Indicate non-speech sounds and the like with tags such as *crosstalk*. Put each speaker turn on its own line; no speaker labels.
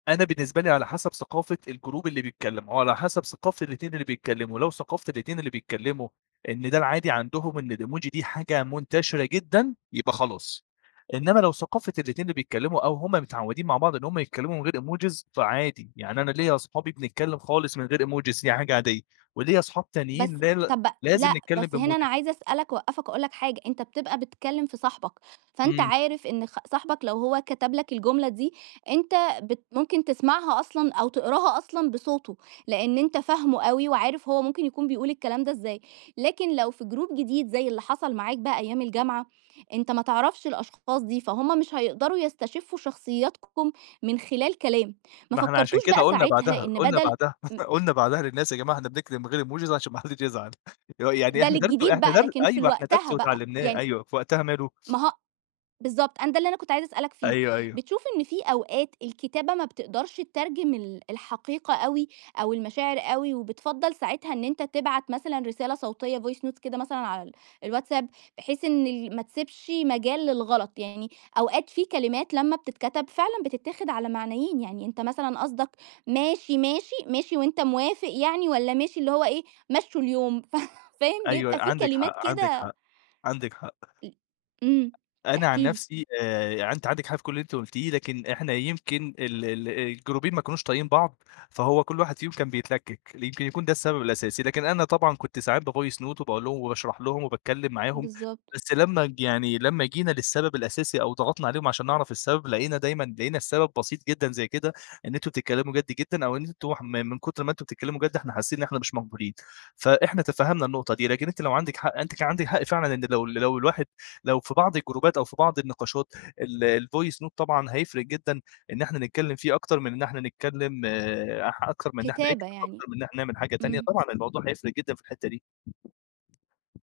أنا بالنسبة لي على حسب ثقافة الجروب اللي بيتكلّم وعلى حسب ثقافة الاتنين اللي بيتكلّموا، لو ثقافة الاتنين اللي بيتكلّموا إن ده العادي عندهم إن الإيموجي دي حاجة منتشرة جدًا، يبقى خلاص. إنّما لو ثقافة الاتنين اللي بيتكلّموا أو هم متعوّدين مع بعض إن هم يتكلّموا من غير إيموجيز، فعادي. يعني أنا ليّا أصحابي بنتكلّم خالص من غير إيموجيز دي حاجة عادية وليّا أصحاب
بس
تانيين لا ل
طب
لازم
لأ،
نتكلّم
بس هنا أنا
بإيموجيز.
عايزة أسأل لك، أوقّفك وأقول لك حاجة، أنت بتبقى بتكلّم في صاحبك، فأنت
إمم.
عارف إن خ صاحبك لو هو كتب لك الجملة دي أنت بت ممكن تسمعها أصلًا أو تقراها أصلًا بصوته، لإن أنت فاهمه أوي وعارف هو ممكن يكون بيقول الكلام ده إزاي. لكن لو في جروب جديد، زي اللي حصل معاك بقى أيام الجامعة، أنت ما تعرفش الأشخاص دي، فهُم مش هيقدروا يستشفّوا شخصيتكم من خلال كلام. ما
ما إحنا عشان
فكّرتوش
كده
بقى
قُلنا
ساعتها
بعدها،
إن
قُلنا
بَدَل
بعدها،
م
*chuckles* قُلنا بعدها للناس: "يا جماعة إحنا بنكتب من غير إيموجيز عشان ما حدّش يزعل." إيه را يعني
ده
إحنا درس
للجديد
إحنا
بقى
درس
لكن في ال
أيوة. إحنا درس
وقتها بقى
واتعلّمناه
يعني
أيوه. في وقتها ماله؟
ما ه بالضبط. أنا ده اللي أنا كنت عايزة أسألك فيه،
أيوه، أيوه.
بتشوف إن في أوقات الكتابة ما بتقدرش تترجم ال الحقيقة أوي أو المشاعر أوي وبتفضّل ساعتها إن أنت تبعت مثلًا رسالة صوتية voice notes كده مثلًا على ال الواتساب بحيث إن ال ما تسبش مجال للغلط؟ يعني أوقات في كلمات لمّا بتتكتب فعلًا بتتاخد على معنيين، يعني أنت مثلًا قصدك ماشي، ماشي، ماشي وأنت موافق يعني والّا ماشي اللي هو إيه، مشُّوا اليوم ف فاهم؟
أيوه.
بيبقى في
عندِك حق،
كلمات
عندِك
كده
حق. عندِك حق.
أ إمم.
أنا
احكِ
عن
لي.
نفسي آآ، يعني أنتِ عندِك حق في كل اللي أنتِ قُلتيه، لكن إحنا يمكن ال ال آآ، الجروبين ما كانوش طايقين بعض، فهو كل واحد فيهم كان بيتلكِّك، يمكن يكون ده السبب الأساسي. لكن أنا طبعًا كنت ساعات بvoice note وباقول لهم وباشرح لهم وباتكلّم معاهم،
بالضبط.
بس لمّا ج يعني لمّا جينا للسبب الأساسي أو ضغطنا عليهم عشان نعرف السبب، لقينا دايمًا لقينا السبب بسيط جدًا زي كده، إن أنتم تتكلّموا جَد جدًا أو إن أنتم ح من كُتر ما أنتم بتتكلّموا جَد إحنا حاسّين إن إحنا مش مقبولين، فإحنا تفهّمنا النقطة دي، لكن أنتِ لو عندِك حق أنتِ كان عندِك حق فعلًا إن لو ال لو الواحد لو في بعض الجروبات أو في بعض النقاشات ال الvoice note طبعًا هيفرق جدًا إن إحنا نتكلّم فيه أكتر من إن إحنا نتكلّم أح أكتر من إن إحنا
كتابة
نكتب،
يعني.
أكتر من إحنا نعمل حاجة تانية،
إمم.
طبعًا الموضوع هيفرق جدًا في الحتّة دي.